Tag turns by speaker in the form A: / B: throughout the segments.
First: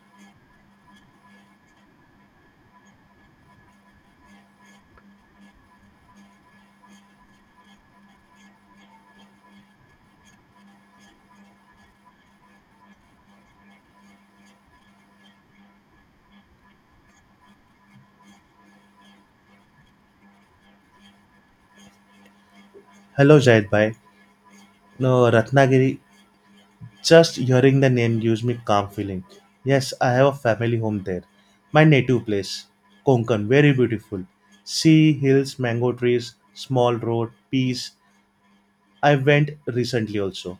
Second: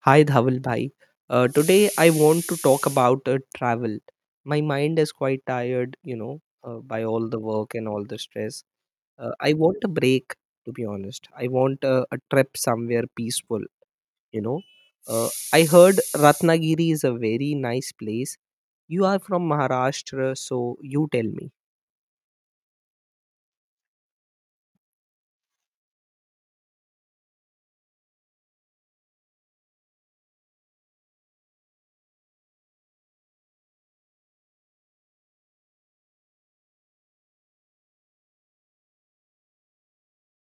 A: Hi Dhawal bhai. Today I want to talk about travel. My mind is quite tired, by all the work and all the stress. I want a break, to be honest. I want a trip somewhere peaceful, you know. I heard Ratnagiri is a very nice place. You are from Maharashtra, so you tell me.
B: Hello, Zaid bhai. No, Ratnagiri, just hearing the name gives me calm feeling. Yes, I have a family home there. My native place, Konkan, very beautiful. Sea, hills, mango trees, small road, peace. I went recently also.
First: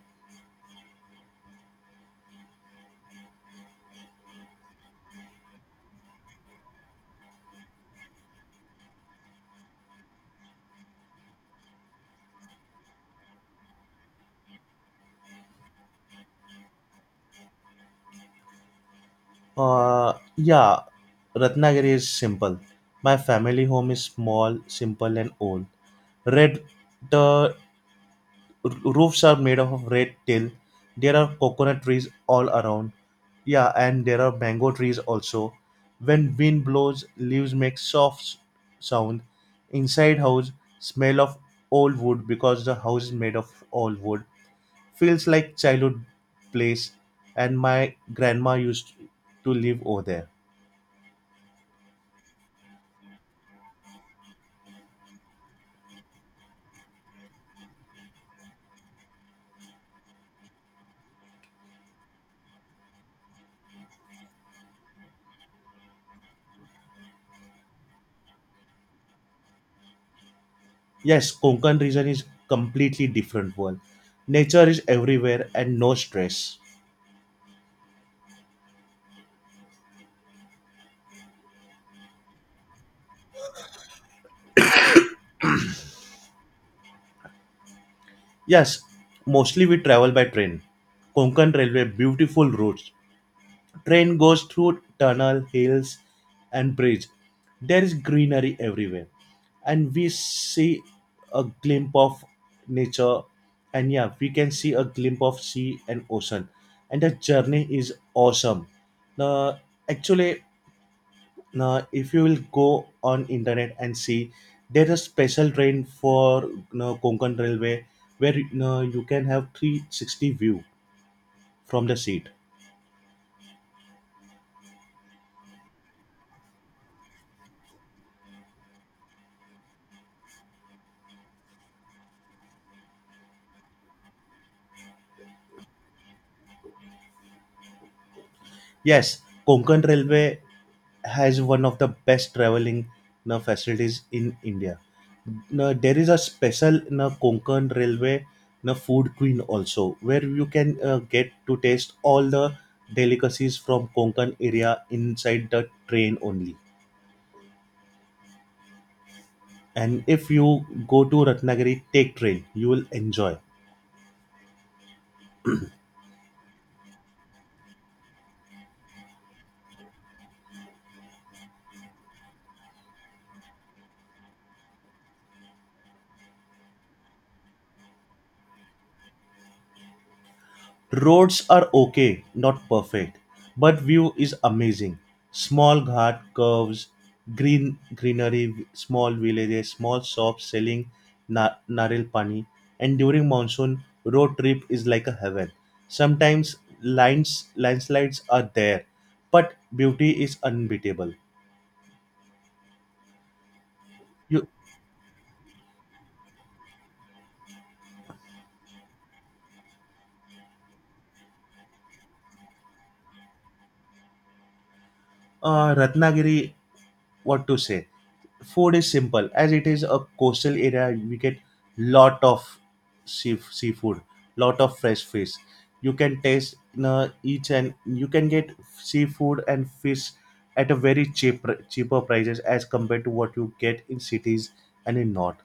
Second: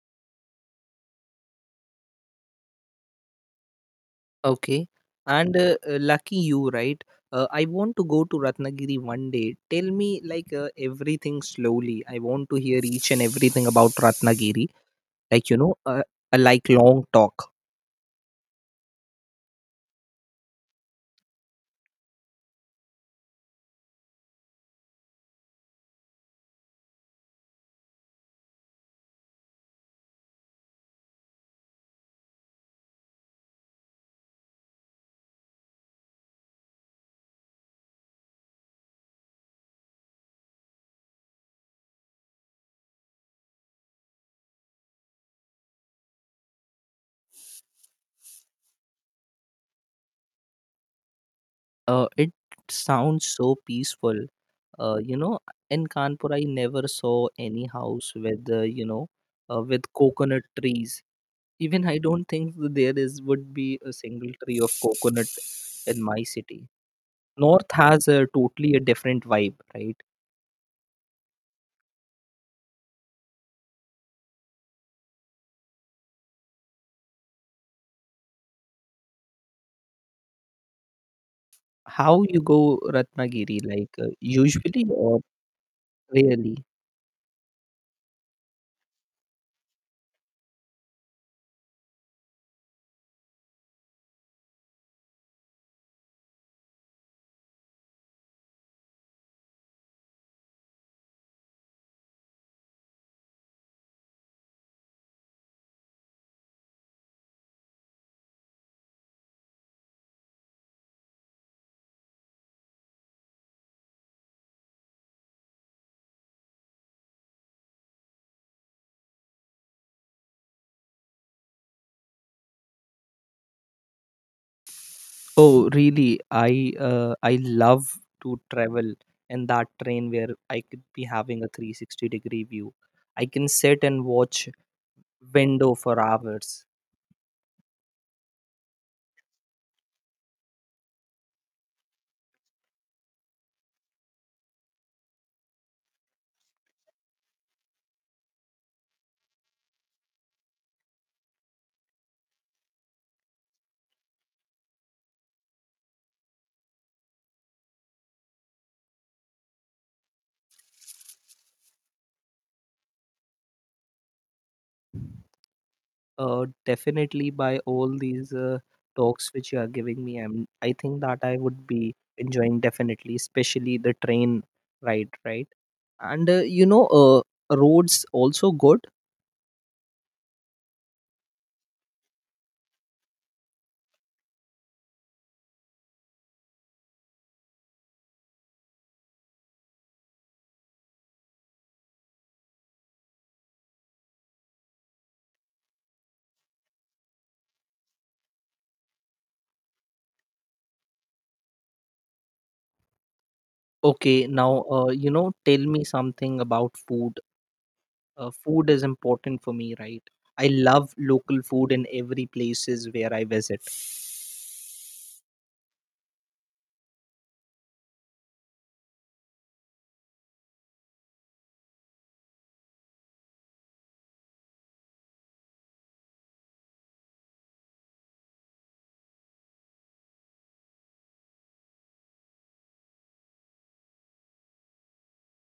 A: Okay. And lucky you, right? I want to go to Ratnagiri one day. Tell me like everything slowly. I want to hear each and everything about Ratnagiri. Like, a like long talk.
B: Yeah, Ratnagiri is simple. My family home is small, simple and old. Red, the roofs are made of red till. There are coconut trees all around. Yeah, and there are mango trees also. When wind blows, leaves make soft sound. Inside house, smell of old wood, because the house is made of old wood. Feels like childhood place. And my grandma used to live over there.
A: It sounds so peaceful. Uh, you know, in Kanpur I never saw any house with with coconut trees. Even I don't think there is would be a single tree of coconut in my city. North has a totally a different vibe, right?
B: Yes, konkan region is completely different world. Nature is everywhere and no stress.
A: How you go Ratnagiri, like usually or really?
B: Yes, mostly we travel by train. Konkan Railway, beautiful routes. Train goes through tunnel, hills, and bridge. There is greenery everywhere, and we see a glimpse of nature. And yeah, we can see a glimpse of sea and ocean, and the journey is awesome. The actually Now, if you will go on internet and see, there is a special train for Konkan Railway where you can have 360 view from the seat.
A: Oh, really? I love to travel in that train where I could be having a 360 degree view. I can sit and watch window for hours.
B: Yes, Konkan Railway has one of the best traveling facilities in India. Now, there is a special Konkan Railway food queen also, where you can get to taste all the delicacies from Konkan area inside the train only. And if you go to Ratnagiri, take train. You will enjoy.
A: Definitely by all these talks which you are giving me, I think that I would be enjoying definitely, especially the train ride, right? And roads also good.
B: Roads are okay, not perfect, but view is amazing. Small ghat curves, green greenery, small villages, small shops selling naril pani, and during monsoon, road trip is like a heaven. Sometimes lines landslides are there, but beauty is unbeatable.
A: Okay,
B: You
A: now tell me something about food. Food is important for me, right? I love local food in every places where I visit.
B: Ratnagiri, what to say? Food is simple. As it is a coastal area, we get lot of seafood, lot of fresh fish. You can taste in each and you can get seafood and fish at a very cheaper prices as compared to what you get in cities and in north.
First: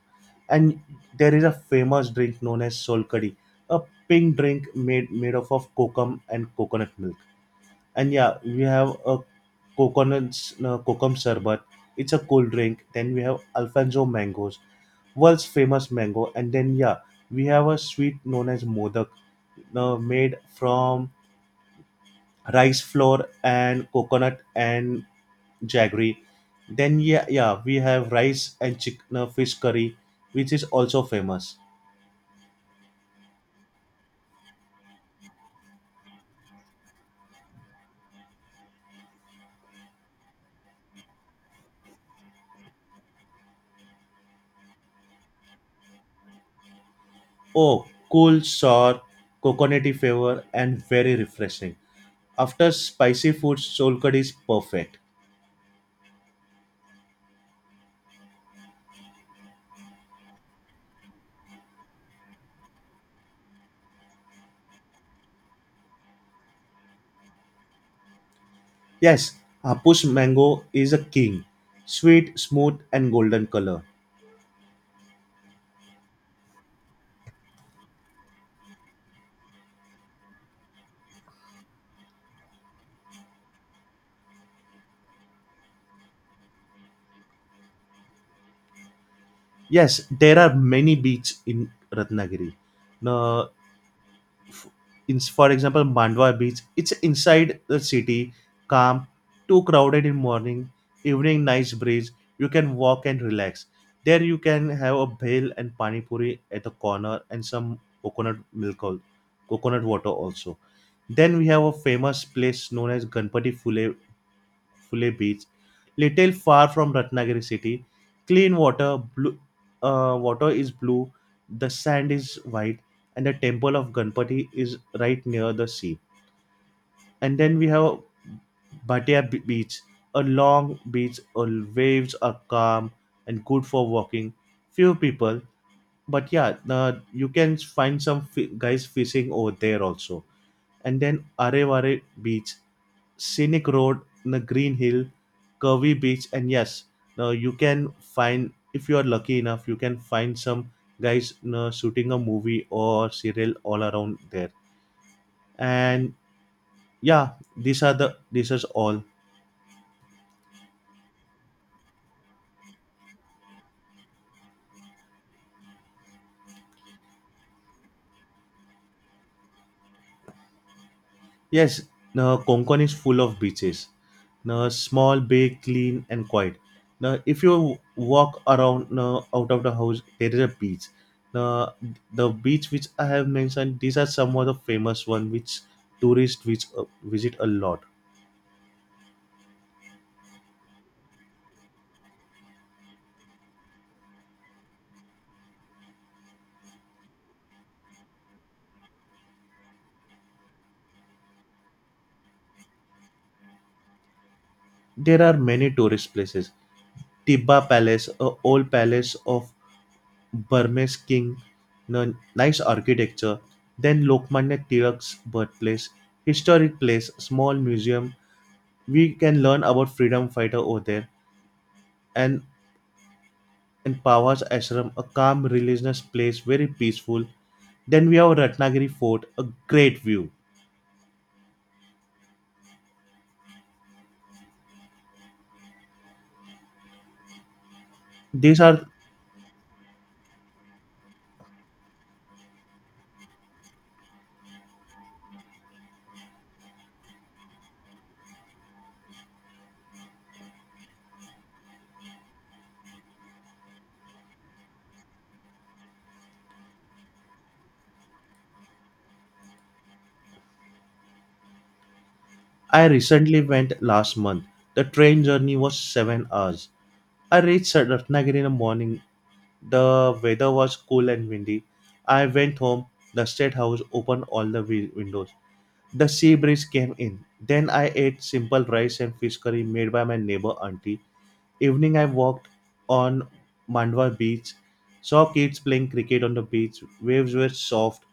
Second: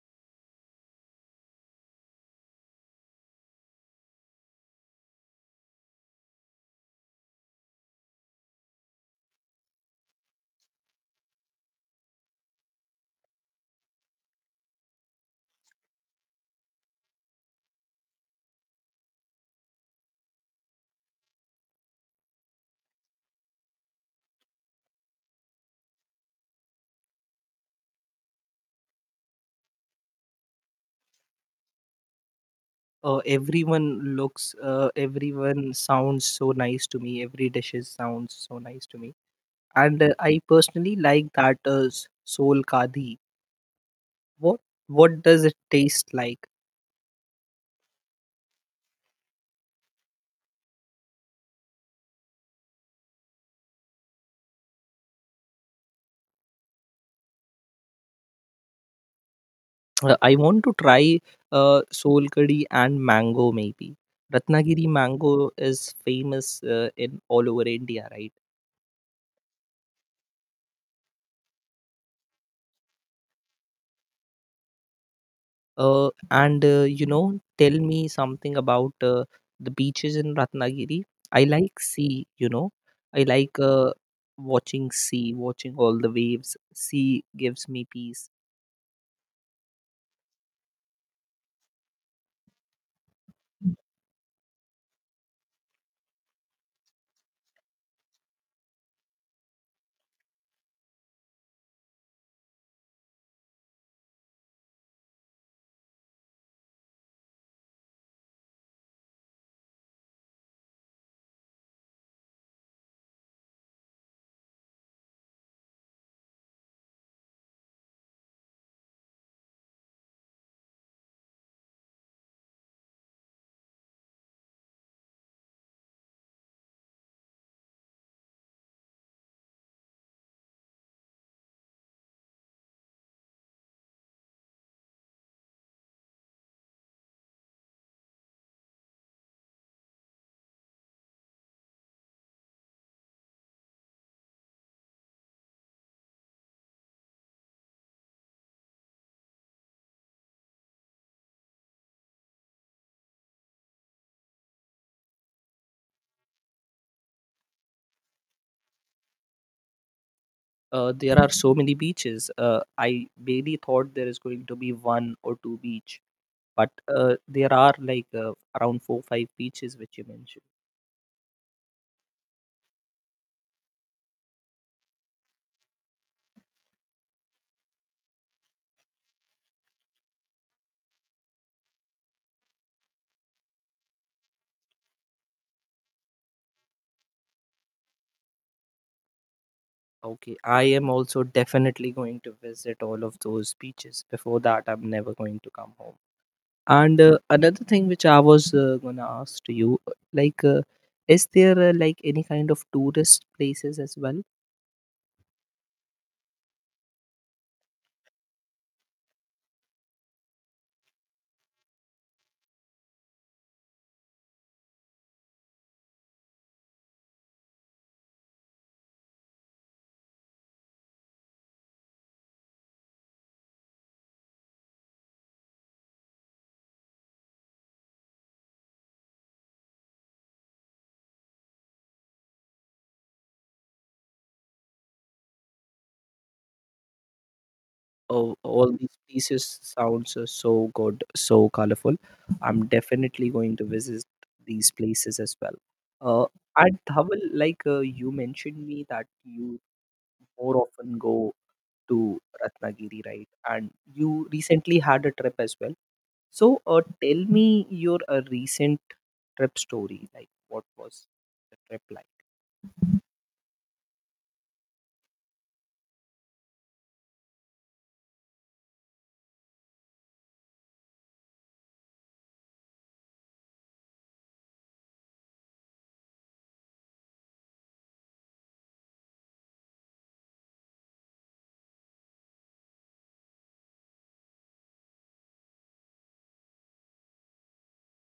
B: And there is a famous drink known as solkadi, a pink drink made up of kokum and coconut milk. And yeah, we have a coconut kokum sherbet. It's a cool drink. Then we have Alfonso mangoes, world's famous mango. And then yeah, we have a sweet known as modak, made from rice flour and coconut and jaggery. Then yeah, we have rice and chicken fish curry, which is also famous.
A: Everyone looks, everyone sounds so nice to me. Every dishes sounds so nice to me, and I personally like that soul kadhi. What what does it taste like?
B: Oh, cool, sour, coconutty flavor, and very refreshing. After spicy food, soul curd is perfect.
A: I want to try soul curry and mango maybe. Ratnagiri mango is famous in all over India, right?
B: Yes, Hapush mango is a king. Sweet, smooth, and golden color.
A: And tell me something about the beaches in Ratnagiri. I like sea. I like watching sea, watching all the waves. Sea gives me peace.
B: Yes, there are many beaches in Ratnagiri. Now, f- for example, Mandwa beach. It's inside the city, calm, too crowded in morning, evening, nice breeze. You can walk and relax. There you can have a bhel and pani puri at the corner and some coconut milk, coconut water also. Then we have a famous place known as Ganpati Fule Beach, little far from Ratnagiri city. Clean water, blue water is blue, the sand is white, and the temple of Ganpati is right near the sea. And then we have Bhatia Beach, a long beach, waves are calm and good for walking. Few people, but yeah, you can find some guys fishing over there also. And then Arevare Beach, scenic road, the green hill, curvy beach, and yes, now you can find, if you are lucky enough, you can find some guys you shooting a movie or serial all around there. And yeah, these are the this is all.
A: There are so many beaches. I barely thought there is going to be one or two beach. But there are like around four five beaches which you mentioned.
B: Yes, now Konkan is full of beaches. Now small, big, clean, and quiet. Now if you walk around now out of the house, there is a beach. Now the beach which I have mentioned, these are some of the famous one which tourists which visit a lot.
A: Okay, I am also definitely going to visit all of those beaches. Before that, I'm never going to come home. And another thing which I was gonna ask to you, like, is there like any kind of tourist places as well?
B: There are many tourist places. Tibba Palace, a old palace of Burmese king. Now nice architecture. Then Lokmanya Tilak's birthplace, historic place, small museum. We can learn about freedom fighter over there. And in Pawaj Ashram, a calm religious place, very peaceful. Then we have Ratnagiri Fort, a great view.
A: Oh,
B: These
A: all
B: are
A: these places sounds so good, so colorful. I'm definitely going to visit these places as well. Uh, at Dhaval, like you mentioned me that you more often go to Ratnagiri, right? And you recently had a trip as well. So, tell me your recent trip story. Like, what was the trip like?
B: I recently went last month. The train journey was 7 hours. I reached Ratnagiri in the morning. The weather was cool and windy. I went home. The state house opened all the windows. The sea breeze came in. Then I ate simple rice and fish curry made by my neighbor auntie. Evening, I walked on Mandwa beach, saw kids playing cricket on the beach. Waves were soft.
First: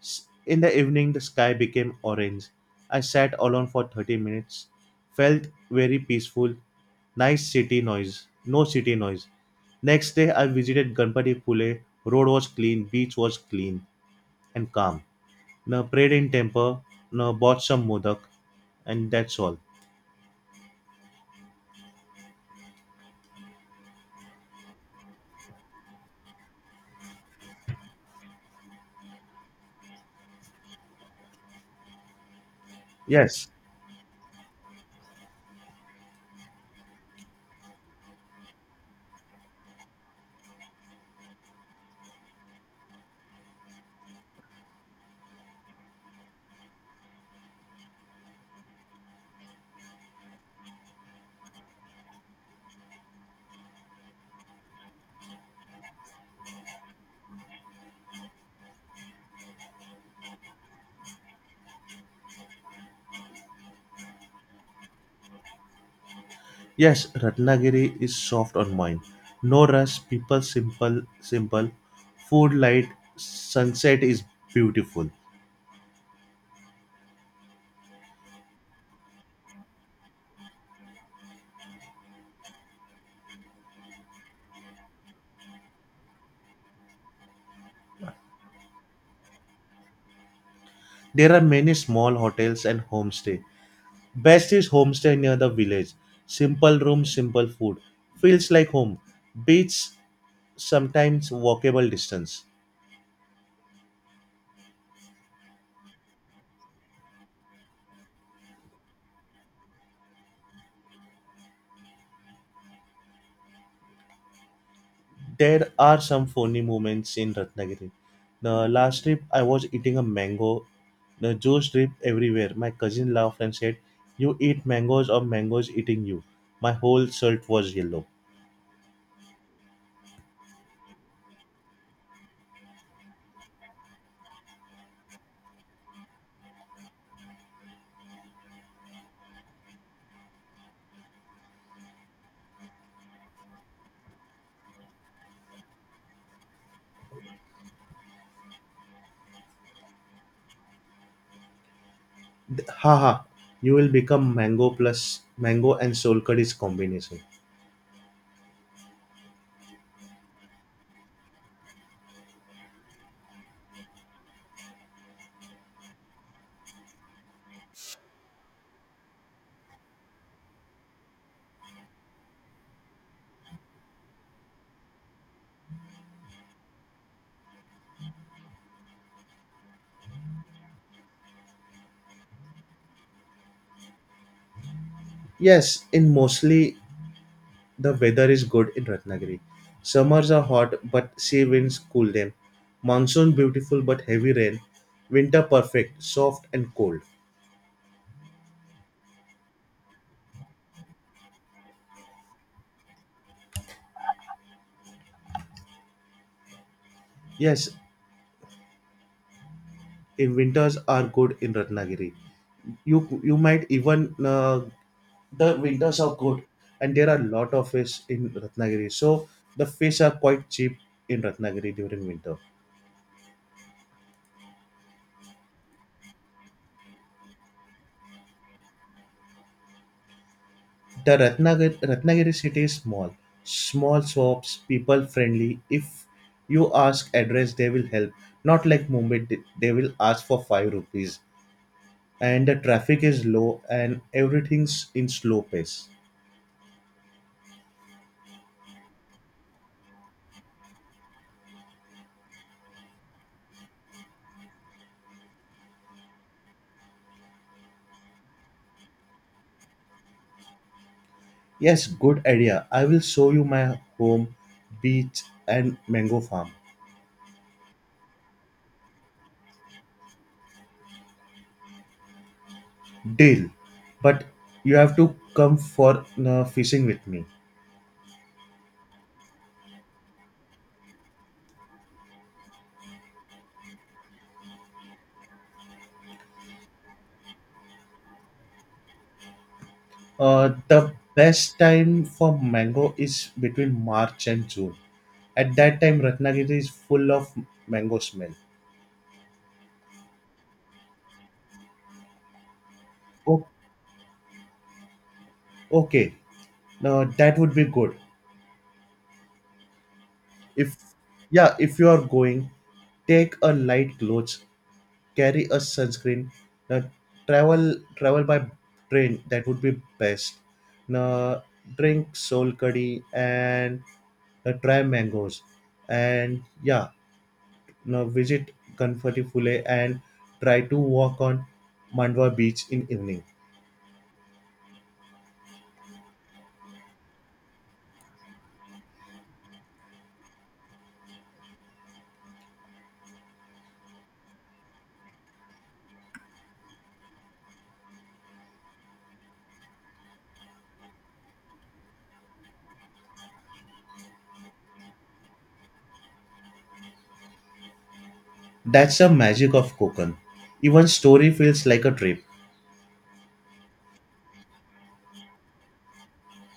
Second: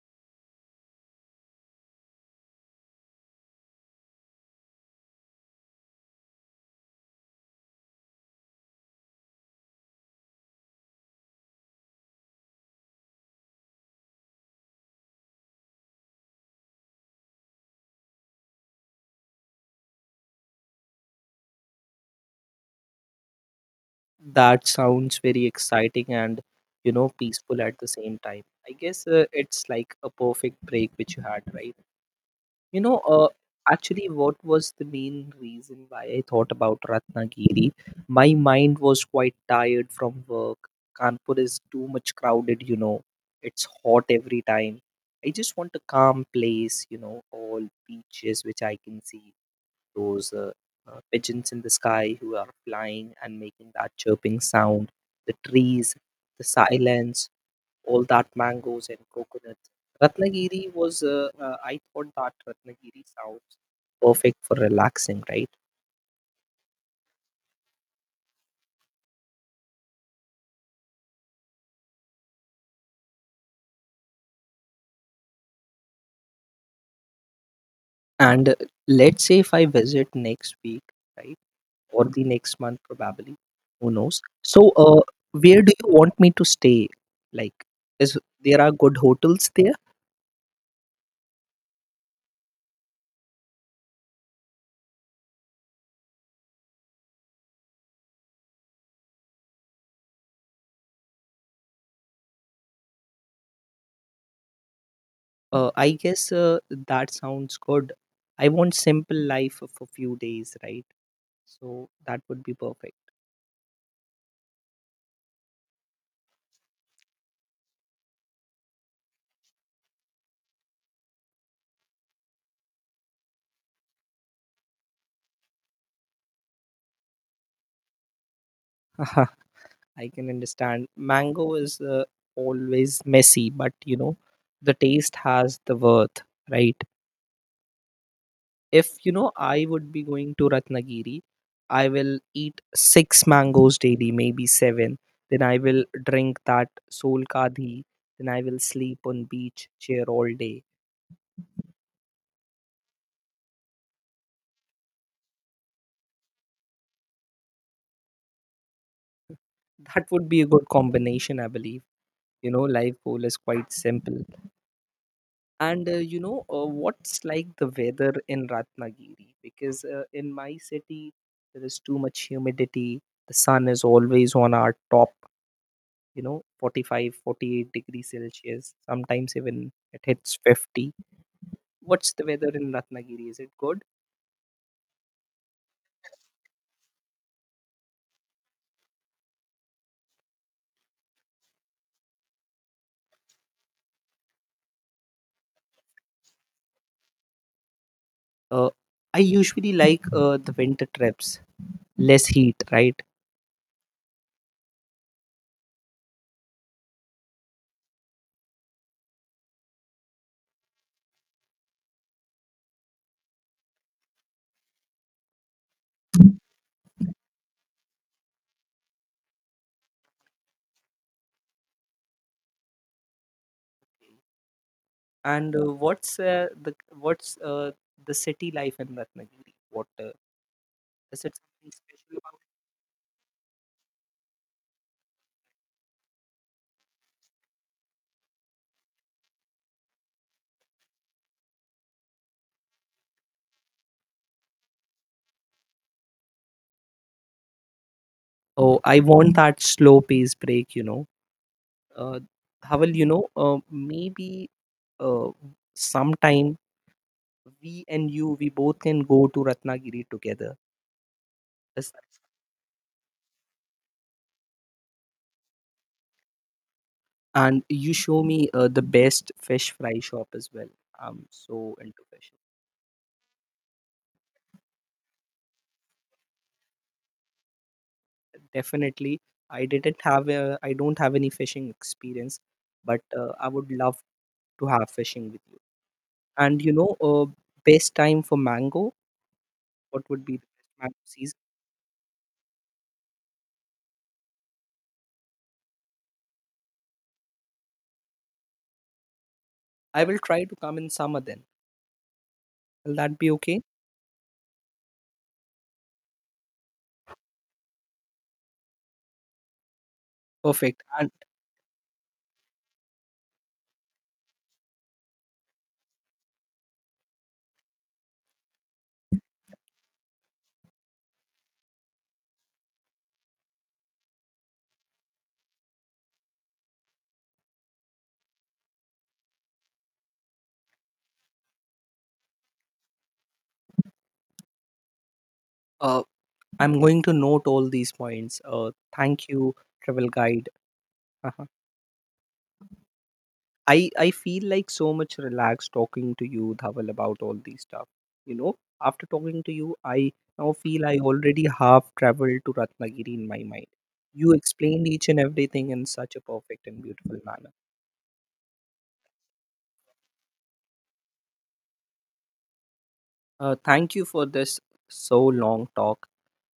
B: In the evening, the sky became orange. I sat alone for 30 minutes, felt very peaceful. Nice city noise, no city noise. Next day, I visited Ganpati Pule. Road was clean, beach was clean and calm. Now prayed in temple, now bought some modak, and that's all.
A: That sounds very exciting and peaceful at the same time. I guess it's like a perfect break which you had, right? You know, uh,
B: Yes.
A: actually, what was the main reason why I thought about Ratnagiri? My mind was quite tired from work. Kanpur is too much crowded. It's hot every time. I just want a calm place, all beaches which I can see, those pigeons in the sky who are flying and making that chirping sound, the trees, the silence all that mangoes and coconuts. I thought that Ratnagiri sounds perfect for relaxing, right?
B: Yes, Ratnagiri is soft on mind. No rush, people simple. Food light, sunset is beautiful.
A: And let's say if I visit next week, right, or the next month probably, who knows? So, where do you want me to stay? Like, is there are good hotels there?
B: There are many small hotels and homestay. Best is homestay near the village. Simple room, simple food. Feels like home. Beach sometimes walkable distance.
A: I guess that sounds good. I want simple life for few days, right? So that would be perfect.
B: There are some funny moments in Ratnagiri. The last trip, I was eating a mango. The juice dripped everywhere. My cousin laughed and said, "You eat mangoes or mangoes eating you." My whole shirt was yellow.
A: I can understand. Mango is always messy, but the taste has the worth, right? If you know, I would be going to Ratnagiri, I will eat six mangoes daily, maybe seven. Then I will drink that solkadhi. Then I will sleep on beach chair all day.
B: Haha! You will become mango plus mango and solkadis combination.
A: That would be a good combination, I believe. Life goal is quite simple. And what's like the weather in Ratnagiri? Because in my city, there is too much humidity. The sun is always on our top, 45, 48 degrees Celsius. Sometimes even it hits 50. What's the weather in Ratnagiri? Is it good?
B: Yes, in mostly the weather is good in Ratnagiri. Summers are hot, but sea winds cool them. Monsoon beautiful but heavy rain. Winter perfect, soft and cold.
A: Uh, I usually like the winter trips, less heat, right?
B: Yes, in winters are good in Ratnagiri. You might even the winters are good, and there are a lot of fish in Ratnagiri. So the fish are quite cheap in Ratnagiri during winter.
A: And what's the what's the city life in Ratnagiri? What
B: The
A: is it something
B: Ratnagiri
A: special
B: Ratnagiri
A: about?
B: city is small, small shops, people friendly. If you ask address, they will help. Not like Mumbai, they will ask for 5 rupees. And the traffic is low, and everything's in slow pace.
A: Oh, I want that slow pace break, Uh, Havel, maybe uh, sometime we both can go to Ratnagiri together.
B: Yes,
A: Yes.
B: good idea. I will show you my home, beach, and mango farm.
A: And you show me the best fish fry shop as well. I'm so into fishing.
B: Deal. But you have to come for fishing with me.
A: Definitely, I don't have any fishing experience, but I would love to have fishing with you. And best time for mango, what would be the best
B: The
A: mango season?
B: best time for mango is between March and June. At that time, Ratnagiri is full of mango smell.
A: I will try to come in summer then. Will that be
B: Oh,
A: okay?
B: okay. Now that would be good. If
A: Perfect. And
B: yeah, if you are going, take a light clothes, carry a sunscreen, uh, travel by train, that would be best, uh, drink soul curry and try mangoes. And yeah, now visit Kanfatipule and try to walk on Mandwa beach in evening.
A: uh, I'm going to note all these points. Thank you, travel guide. Uh-huh. I feel like so much relaxed talking to you, Dhaval, about all these stuff. You know, after talking to you, I now feel I already have traveled to Ratnagiri in my mind. You explained each and everything in such a perfect and beautiful manner.
B: That's the magic of Konkan. Even story feels like a trip.
A: Thank you for this so long talk.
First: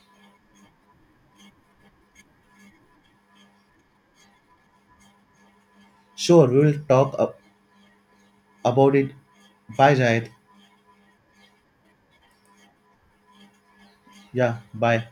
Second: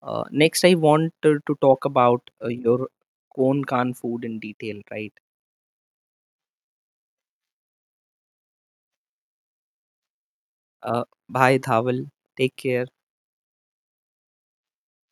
A: Next, I wanted to talk about your Konkan food in detail, right?
B: Sure, we will talk up about it. Bye, Jayed.
A: A, bye, Dhawal. Take care.
B: Yeah, bye.